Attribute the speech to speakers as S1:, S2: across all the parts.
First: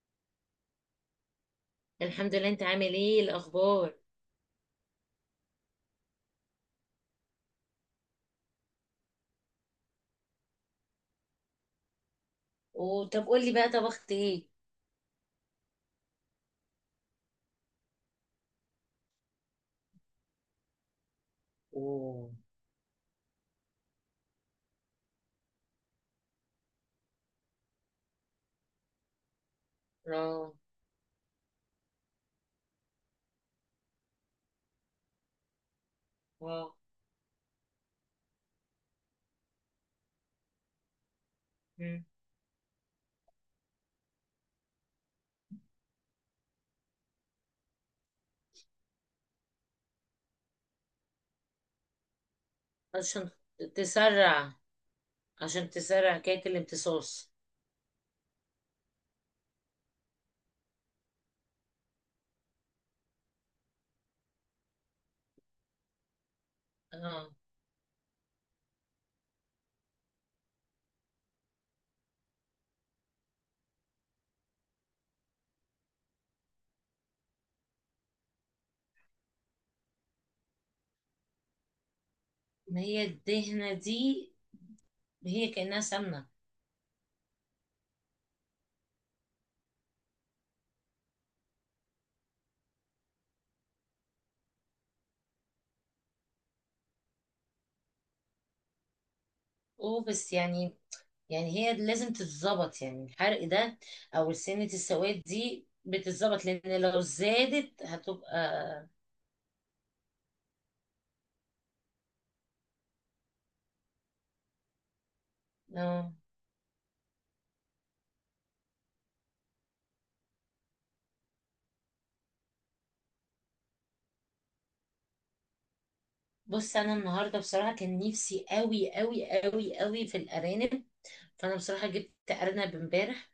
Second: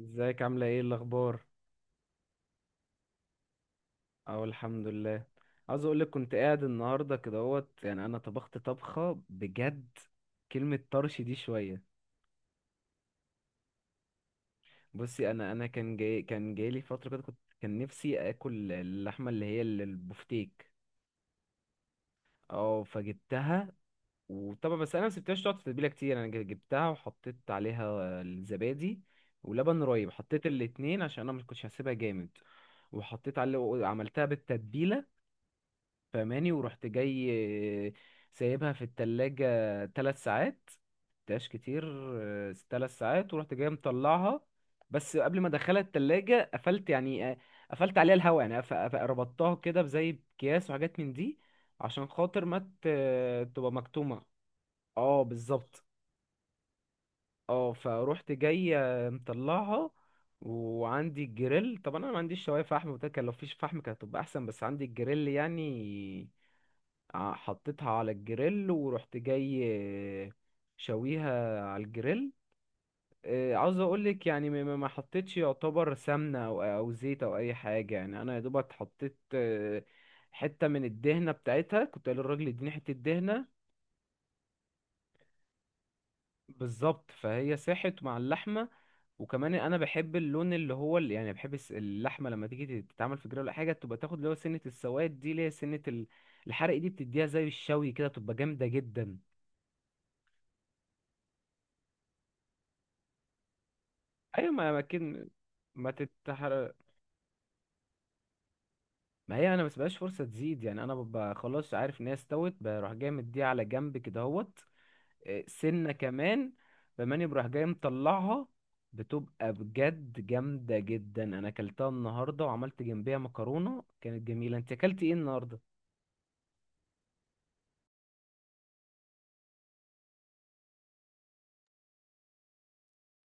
S1: ازيك عاملة ايه الأخبار؟
S2: الحمد لله، انت عامل ايه الاخبار؟
S1: أهو الحمد لله. عاوز أقولك كنت قاعد النهاردة كده اهوت، يعني أنا طبخت طبخة بجد. كلمة طرش دي شوية.
S2: وطب قولي بقى طبخت ايه؟
S1: بصي، أنا كان جايلي فترة كده كان نفسي آكل اللحمة اللي هي البفتيك.
S2: اوه.
S1: اه، فجبتها. وطبعا بس أنا مسبتهاش تقعد في التتبيلة كتير، أنا جبتها وحطيت عليها الزبادي ولبن رايب. حطيت
S2: اه.
S1: الاتنين عشان أنا مكنتش هسيبها جامد. وحطيت عليه وعملتها بالتتبيلة. فاهماني؟
S2: واو.
S1: ورحت جاي، آه، سايبها في التلاجة 3 ساعات. مبقتهاش كتير.
S2: مم.
S1: 3 ساعات ورحت جاي مطلعها. بس قبل ما ادخلها التلاجة قفلت يعني، قفلت عليها الهواء. يعني ربطتها كده بزي اكياس وحاجات من دي عشان خاطر ما
S2: عشان
S1: تبقى مكتومة.
S2: تسرع
S1: اه،
S2: عشان
S1: بالظبط.
S2: تسرع كيك الامتصاص.
S1: اه، فروحت جاي مطلعها. وعندي الجريل، طبعا انا ما عنديش شوايه فحم وكده. كان لو فيش فحم كانت هتبقى احسن، بس عندي الجريل يعني.
S2: اه.
S1: حطيتها على الجريل ورحت جاي، آه، شويها على الجريل. عاوز اقولك يعني ما حطيتش يعتبر سمنة او زيت او اي حاجة. يعني انا يا دوبك حطيت حتة من الدهنة بتاعتها. كنت قايل للراجل اديني
S2: ما
S1: حتة
S2: هي
S1: دهنة.
S2: الدهنة دي، هي كأنها سمنة.
S1: بالظبط، فهي ساحت مع اللحمة. وكمان انا بحب اللون اللي هو اللي يعني، بحب اللحمة لما تيجي تتعمل في جريل ولا حاجة تبقى تاخد اللي هو سنة السواد دي، اللي هي سنة الحرق دي. بتديها زي الشوي كده، تبقى جامدة جدا.
S2: اوه، بس يعني هي لازم تتظبط يعني الحرق ده، او
S1: ايوه،
S2: سنة السواد دي
S1: ما
S2: بتتظبط،
S1: تتحر
S2: لان لو زادت هتبقى.
S1: ما هي انا ما بسيبهاش فرصه تزيد. يعني انا ببقى خلاص عارف ان هي استوت، بروح جاي مديها على جنب كده اهوت. إيه، سنه
S2: اه.
S1: كمان. بماني بروح جاي مطلعها. بتبقى بجد جامده جدا. انا اكلتها النهارده وعملت جنبيها مكرونه كانت جميله. انت اكلت ايه النهارده؟
S2: بص، انا النهارده بصراحة كان نفسي قوي قوي قوي قوي في الارانب، فانا بصراحه جبت ارنب امبارح.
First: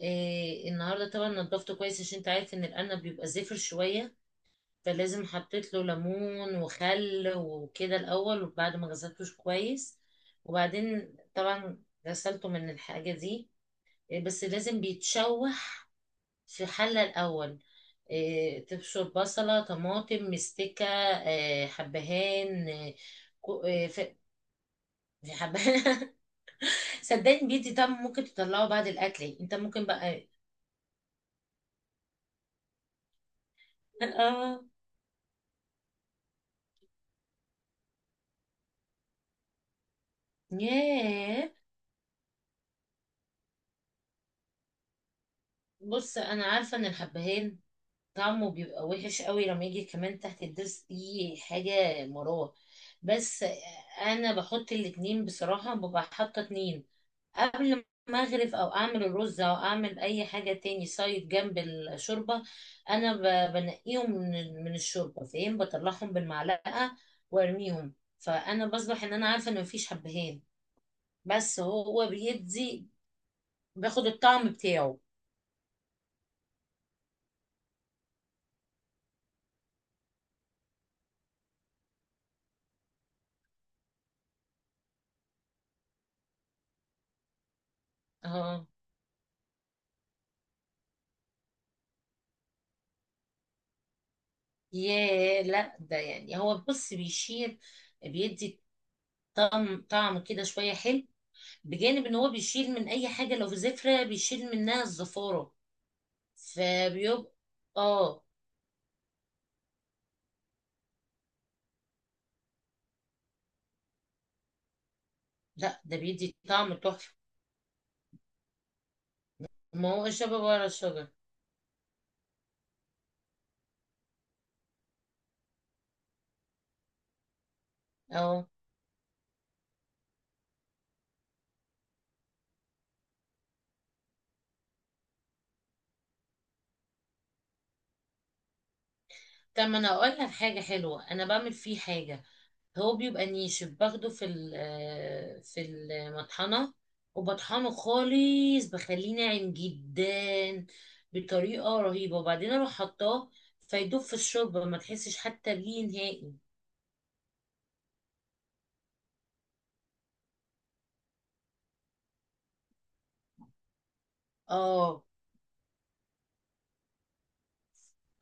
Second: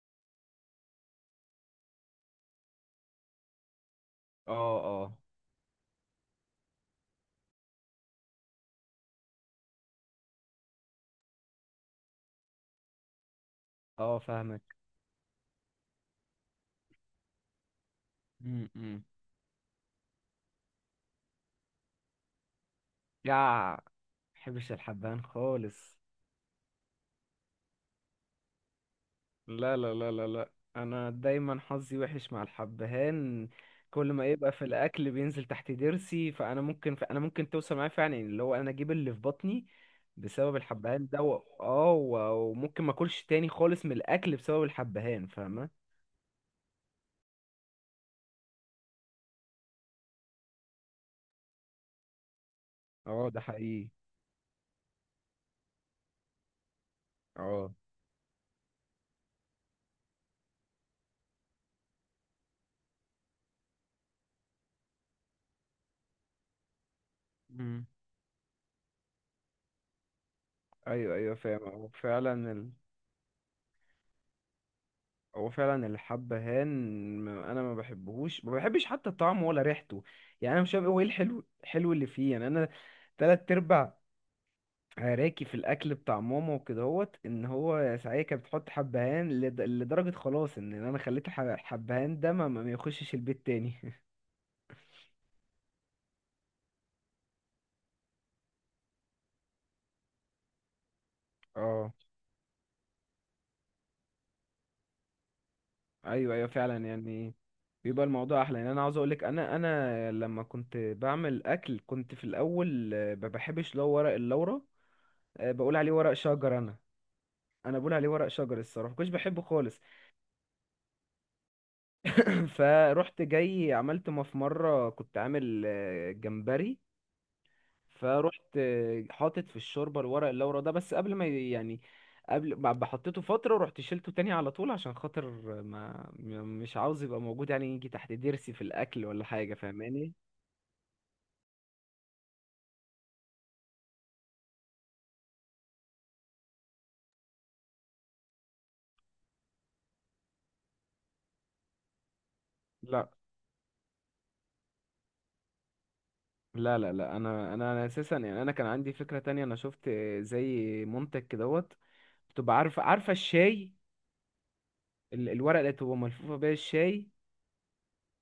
S2: إيه، النهارده طبعا نضفته كويس، عشان انت عارف ان الارنب بيبقى زفر شويه،
S1: اه، اه،
S2: فلازم حطيت له ليمون وخل وكده الاول، وبعد ما غسلتوش كويس، وبعدين طبعا غسلته من الحاجه دي.
S1: اه،
S2: إيه، بس
S1: فاهمك.
S2: لازم بيتشوح في حله الاول. إيه، تبشر
S1: امم.
S2: بصله، طماطم، مستكه. إيه، حبهان، إيه.
S1: يا ما
S2: إيه،
S1: بحبش الحبهان
S2: في
S1: خالص.
S2: حبهان. صدقني بيدي طعم ممكن تطلعه بعد الاكل، يعني انت
S1: لا،
S2: ممكن
S1: لا، لا، لا،
S2: بقى.
S1: لا. انا دايما حظي وحش مع الحبهان. كل ما يبقى في
S2: اه.
S1: الاكل بينزل تحت ضرسي. فانا ممكن، انا ممكن توصل معايا فعلا اللي هو انا اجيب اللي في بطني بسبب الحبهان ده.
S2: ياه،
S1: وممكن ما اكلش تاني خالص من الاكل بسبب الحبهان. فاهمه؟
S2: بص انا عارفه ان الحبهان طعمه بيبقى وحش قوي لما يجي كمان تحت الضرس دي، حاجه مراره.
S1: اه، ده
S2: بس
S1: حقيقي.
S2: انا بحط الاتنين بصراحه، ببقى حاطه اتنين
S1: اه.
S2: قبل ما اغرف او اعمل الرز او اعمل اي حاجه، تاني سايد جنب الشوربه. انا بنقيهم من الشوربه، فاهم؟ بطلعهم بالمعلقه
S1: مم.
S2: وارميهم، فانا بصبح ان انا عارفه ان مفيش حبهان.
S1: ايوه، ايوه،
S2: بس
S1: فاهم. هو
S2: هو
S1: فعلا
S2: بيدي، باخد الطعم بتاعه.
S1: هو فعلا الحبهان. انا ما بحبش حتى طعمه ولا ريحته. يعني انا مش فاهم، إيه هو ايه الحلو الحلو اللي فيه. يعني انا 3 ارباع عراكي في الاكل بتاع ماما وكدهوت ان هو ساعتها كانت
S2: اه.
S1: بتحط حبهان لدرجه خلاص ان انا خليت الحبهان ده ما يخشش البيت تاني
S2: ياه، لا ده يعني هو بص بيشيل، بيدي طعم طعم كده شويه حلو،
S1: اه.
S2: بجانب ان هو بيشيل من اي حاجه، لو في زفره بيشيل منها الزفاره،
S1: ايوه، ايوه، فعلا
S2: فبيبقى.
S1: يعني بيبقى
S2: اه.
S1: الموضوع احلى. يعني انا عاوز اقولك، انا لما كنت بعمل اكل كنت في الاول ما بحبش لو ورق اللورا. بقول
S2: لا،
S1: عليه
S2: ده
S1: ورق
S2: بيدي
S1: شجر
S2: طعم
S1: انا.
S2: تحفه.
S1: انا بقول عليه ورق شجر الصراحه، مكنتش بحبه خالص.
S2: ما هو الشباب ورا الشجر.
S1: فروحت جاي عملت ما في مره كنت عامل جمبري.
S2: اه.
S1: فروحت حاطط في الشوربه الورق اللورا ده. بس قبل ما يعني قبل، بعد ما حطيته فتره، رحت شيلته تاني على طول عشان خاطر ما م- مش عاوز يبقى موجود، يعني يجي تحت ضرسي في الاكل ولا حاجه.
S2: طب ما انا اقول
S1: فاهماني؟
S2: لك حاجه حلوه، انا بعمل فيه حاجه. هو بيبقى نيش، باخده في ال- آه، في المطحنة، وبطحنه خالص، بخليه ناعم جدا بطريقة رهيبة، وبعدين اروح
S1: لا،
S2: حطاه فيدوب في الشوربة، ما تحسش حتى بيه نهائي.
S1: لا، لا، لا، انا اساسا يعني. انا كان عندي فكره تانية. انا شفت زي منتج كدهوت. بتبقى عارفه؟ الشاي،
S2: اه،
S1: الورقه اللي بتبقى ملفوفه بيها الشاي.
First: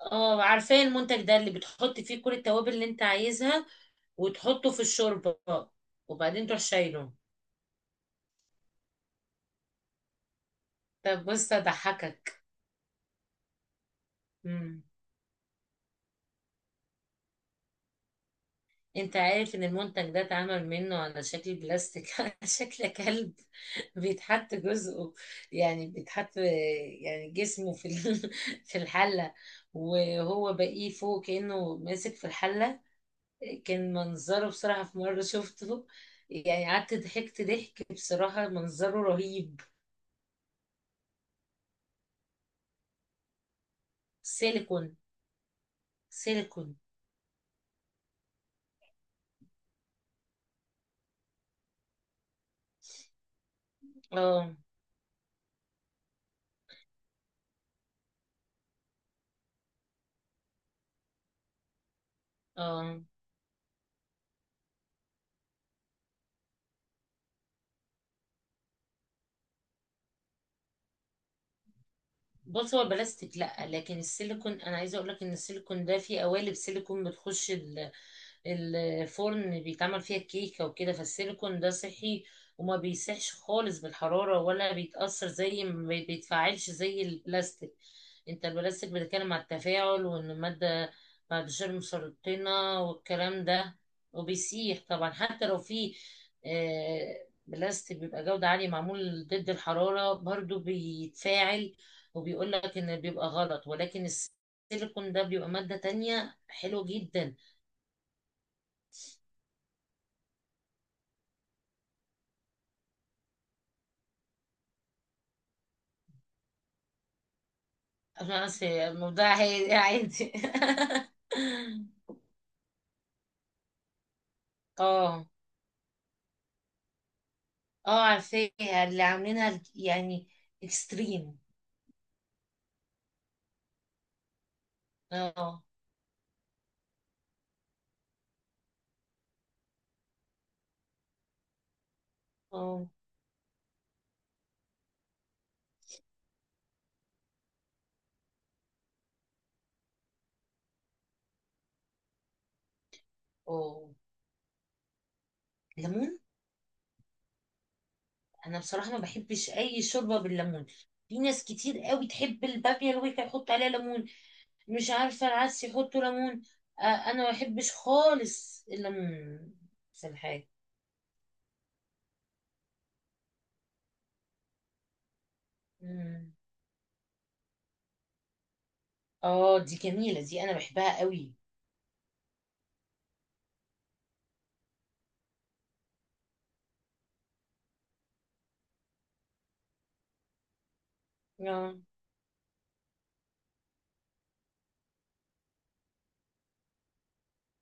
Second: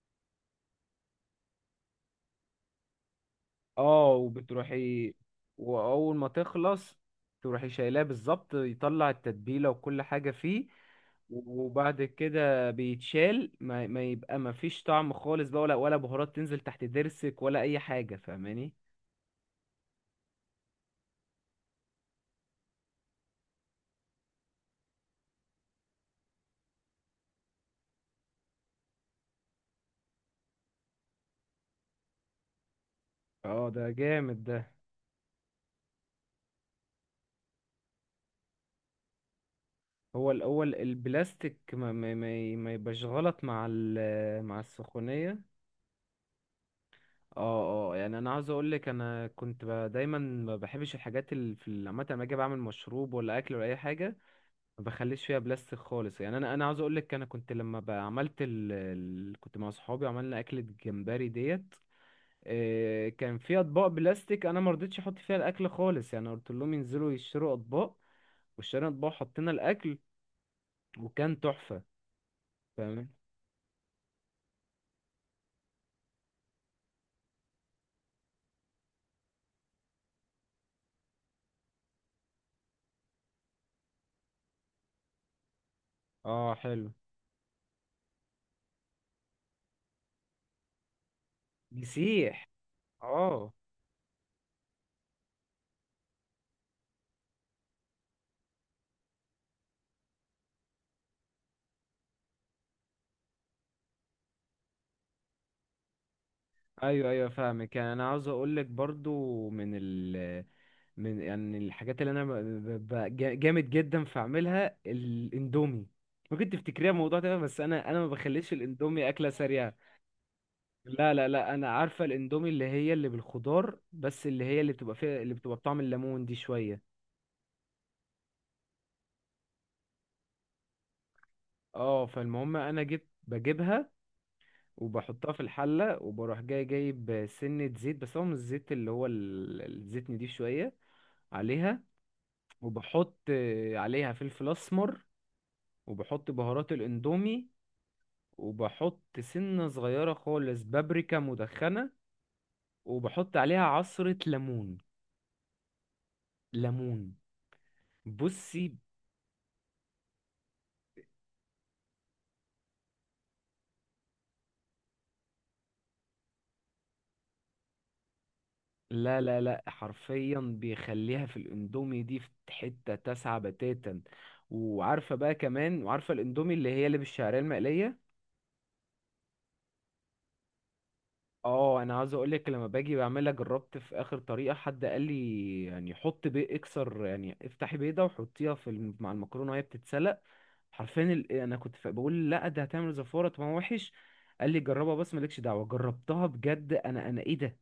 S2: اه، عارفاه المنتج ده، اللي بتحط فيه كل التوابل اللي انت عايزها
S1: اه،
S2: وتحطه في
S1: وبتروحي
S2: الشوربة،
S1: واول ما
S2: وبعدين تروح
S1: تخلص
S2: شايله.
S1: تروحي شايلاه. بالظبط، يطلع التتبيله وكل حاجه فيه.
S2: طب بص
S1: وبعد
S2: اضحكك،
S1: كده بيتشال، ما يبقى ما فيش طعم خالص بقى، ولا بهارات تنزل تحت ضرسك ولا اي حاجه. فاهماني؟
S2: انت عارف ان المنتج ده اتعمل منه على شكل بلاستيك على شكل كلب؟ بيتحط جزءه، يعني بيتحط يعني جسمه في الحلة، وهو باقيه فوق كأنه ماسك في الحلة.
S1: اه، ده
S2: كان
S1: جامد
S2: منظره
S1: ده.
S2: بصراحة في مرة شفته، يعني قعدت ضحكت ضحك، بصراحة منظره رهيب.
S1: هو الاول البلاستيك ما يبقاش غلط مع مع
S2: سيليكون،
S1: السخونيه.
S2: سيليكون.
S1: اه، اه، يعني انا عاوز اقول لك، انا كنت دايما ما بحبش الحاجات اللي في عامه لما اجي بعمل مشروب ولا اكل ولا اي حاجه.
S2: اه،
S1: ما بخليش فيها بلاستيك خالص. يعني انا عاوز اقول لك انا كنت لما عملت، كنت مع صحابي عملنا اكلة جمبري ديت.
S2: اه،
S1: كان في اطباق بلاستيك، انا ما رضيتش احط فيها الاكل خالص. يعني قلت لهم ينزلوا يشتروا اطباق. واشترينا اطباق، حطينا الاكل، وكان تحفة.
S2: بص هو
S1: فاهم.
S2: البلاستيك لا، لكن السيليكون، انا عايزه اقول لك ان السيليكون ده فيه قوالب سيليكون بتخش الفرن، بيتعمل فيها الكيكة وكده، فالسيليكون ده صحي، وما بيسيحش خالص بالحرارة ولا بيتأثر، زي ما
S1: اه،
S2: بيتفاعلش
S1: حلو.
S2: زي البلاستيك. انت البلاستيك بتتكلم على التفاعل، وان المادة بعد شر
S1: بيسيح.
S2: مسرطنة والكلام
S1: اه.
S2: ده، وبيسيح طبعا، حتى لو في بلاستيك بيبقى جودة عالية معمول ضد الحرارة، برضو بيتفاعل، وبيقول لك ان بيبقى غلط، ولكن السيليكون ده بيبقى مادة تانية حلوة
S1: ايوه، ايوه،
S2: جدا.
S1: فاهمك. يعني انا عاوز اقول لك برضو من من يعني الحاجات اللي انا جامد جدا في اعملها الاندومي. ممكن تفتكريها موضوع تاني بس انا ما بخليش
S2: خلاص، هي
S1: الاندومي اكله
S2: الموضوع هي
S1: سريعه.
S2: عادي.
S1: لا، لا، لا، انا عارفه الاندومي اللي هي اللي بالخضار، بس اللي هي اللي بتبقى فيها
S2: اه،
S1: اللي بتبقى بطعم الليمون دي شويه.
S2: اه، عارفاها، اللي عاملينها يعني اكستريم.
S1: اه، فالمهم انا بجيبها وبحطها في
S2: اه،
S1: الحله وبروح جاي جايب سنه زيت، بس هو مش الزيت اللي هو الزيت نضيف شويه عليها.
S2: اه،
S1: وبحط عليها فلفل اسمر. وبحط بهارات الاندومي. وبحط سنة صغيرة خالص بابريكا مدخنة. وبحط عليها
S2: اه،
S1: عصرة ليمون.
S2: ليمون.
S1: ليمون.
S2: انا
S1: بصي،
S2: بصراحة ما بحبش اي شوربة بالليمون، في ناس كتير قوي تحب البابيا، الويكا، يحط عليها ليمون، مش عارفة العدس يحطوا ليمون. آه، انا ما بحبش خالص
S1: لا، لا،
S2: الليمون
S1: لا،
S2: في
S1: حرفيا
S2: الحاجة.
S1: بيخليها في الاندومي دي في حتة تسعة بتاتا. وعارفة بقى كمان، وعارفة
S2: مم.
S1: الاندومي اللي هي اللي بالشعرية المقلية.
S2: اه، دي جميلة دي، انا بحبها قوي.
S1: اه، انا عاوز اقولك لما باجي بعملها جربت في اخر طريقة حد قال لي يعني حط بيض، اكسر يعني افتحي بيضة وحطيها في مع المكرونة وهي بتتسلق. حرفيا انا
S2: اه.
S1: كنت بقول لا ده هتعمل زفاره، طب ما هو وحش. قال لي جربها بس مالكش دعوه. جربتها بجد، انا ايه ده.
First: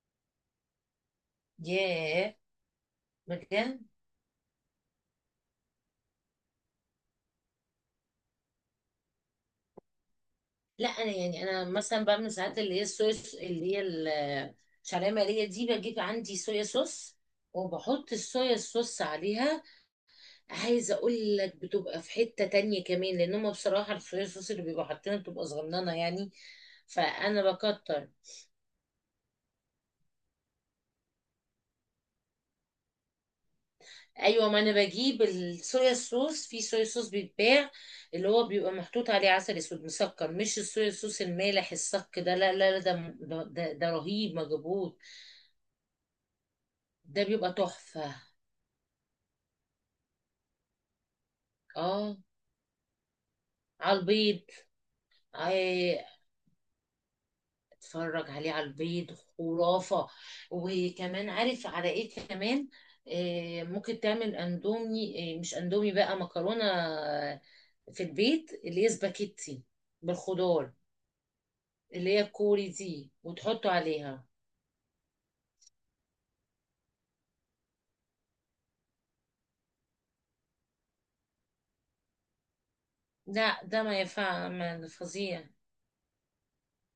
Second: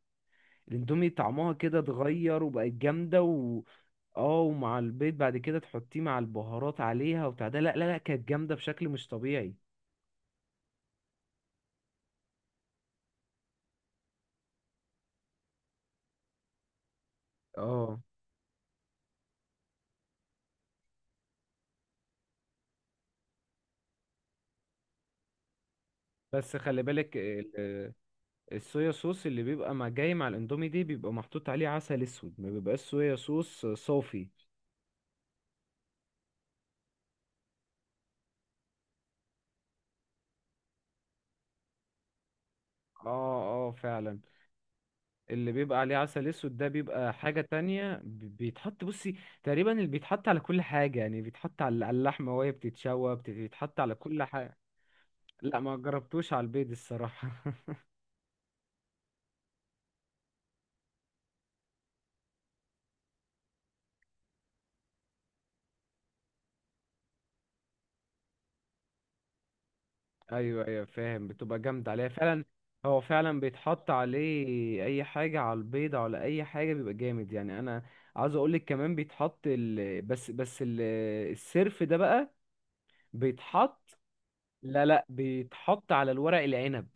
S1: الاندومي طعمها كده
S2: ياه،
S1: اتغير وبقت جامده و.
S2: بجد؟
S1: اه، ومع البيض بعد كده تحطيه مع البهارات عليها وبتاع ده. لا، لا، لا، كانت جامده بشكل مش طبيعي.
S2: لا، انا يعني انا مثلا بعمل ساعات اللي هي الصويا اللي هي الشعريه مقليه دي، بجيب عندي صويا صوص
S1: اه،
S2: وبحط الصويا صوص عليها، عايزه اقول لك بتبقى في حته تانية كمان، لان هم بصراحه الصويا صوص اللي بيبقوا حاطينها بتبقى صغننه يعني،
S1: بس خلي بالك
S2: فانا بكتر.
S1: الصويا صوص اللي بيبقى مع مع الاندومي دي بيبقى محطوط عليه عسل اسود. ما بيبقاش صويا صوص صافي.
S2: ايوه، ما انا بجيب الصويا صوص، في صويا صوص بيتباع اللي هو بيبقى محطوط عليه عسل اسود مسكر، مش الصويا صوص المالح الصك ده، لا، لا، لا،
S1: اه،
S2: ده
S1: اه،
S2: ده, ده
S1: فعلا.
S2: رهيب مجبوط،
S1: اللي بيبقى عليه عسل اسود ده بيبقى
S2: ده
S1: حاجة
S2: بيبقى
S1: تانية.
S2: تحفه.
S1: بيتحط بصي تقريبا اللي بيتحط على كل حاجة. يعني بيتحط على
S2: اه،
S1: اللحمة وهي بتتشوى، بيتحط على
S2: على
S1: كل
S2: البيض.
S1: حاجة. لا، ما
S2: آه،
S1: جربتوش على البيض الصراحة
S2: اتفرج عليه على البيض، خرافة. وكمان عارف على ايه كمان؟ ممكن تعمل اندومي، مش اندومي بقى مكرونة في البيت، اللي هي سباكيتي
S1: ايوه،
S2: بالخضار،
S1: ايوه، فاهم، بتبقى جامدة عليها
S2: اللي هي
S1: فعلا.
S2: الكوري
S1: هو
S2: دي
S1: فعلا
S2: وتحطه
S1: بيتحط
S2: عليها.
S1: عليه اي حاجة، على البيض على اي حاجة بيبقى جامد. يعني انا عاوز اقولك كمان بيتحط بس السرف ده بقى
S2: لا ده
S1: بيتحط.
S2: ما ينفع،
S1: لا، لا،
S2: فظيع.
S1: بيتحط على الورق العنب.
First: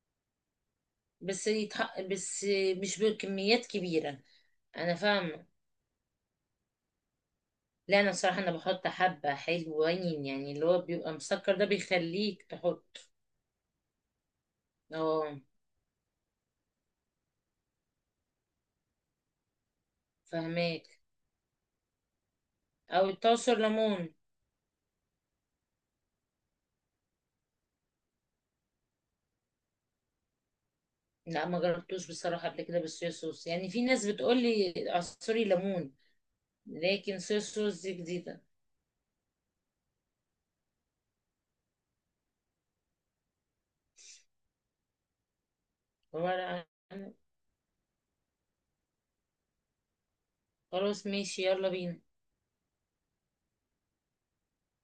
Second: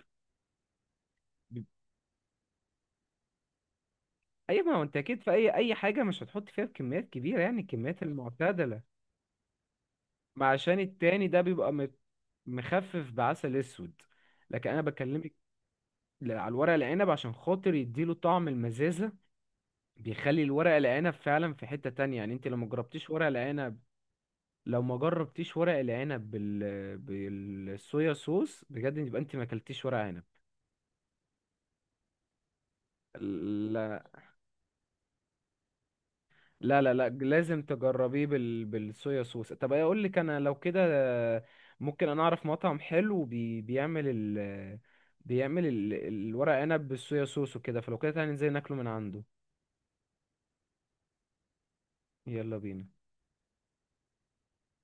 S2: بس بس مش بكميات كبيرة.
S1: اي، ما هو
S2: انا
S1: انت اكيد في
S2: فاهمة.
S1: اي حاجه مش هتحط فيها بكميات كبيره يعني،
S2: لا،
S1: الكميات
S2: انا بصراحة انا
S1: المعتدله.
S2: بحط حبة حلوين،
S1: ما
S2: يعني اللي
S1: عشان
S2: هو بيبقى
S1: التاني ده
S2: مسكر ده
S1: بيبقى
S2: بيخليك تحط.
S1: مخفف بعسل اسود. لكن انا بكلمك
S2: اه،
S1: على الورق العنب عشان خاطر يديله طعم المزازه. بيخلي الورق
S2: فهماك.
S1: العنب فعلا في حته تانية. يعني انت لو ما
S2: او
S1: جربتيش ورق
S2: التعصر
S1: العنب،
S2: ليمون؟
S1: لو ما جربتيش ورق العنب بالصويا صوص بجد، يبقى انت ما اكلتيش ورق
S2: لا، ما جربتوش بصراحه قبل كده بالصويا صوص، يعني في
S1: عنب.
S2: ناس بتقول لي اعصري ليمون،
S1: لا، لا، لا،
S2: لكن صويا
S1: لازم
S2: صوص دي
S1: تجربيه
S2: جديده.
S1: بالصويا صوص. طب اقول لك انا لو كده ممكن انا اعرف مطعم حلو بيعمل بيعمل الورق
S2: ولا
S1: عنب
S2: أنا-
S1: بالصويا صوص وكده. فلو كده تعالى ننزل ناكله من عنده.
S2: خلاص، ماشي، يلا بينا.
S1: يلا بينا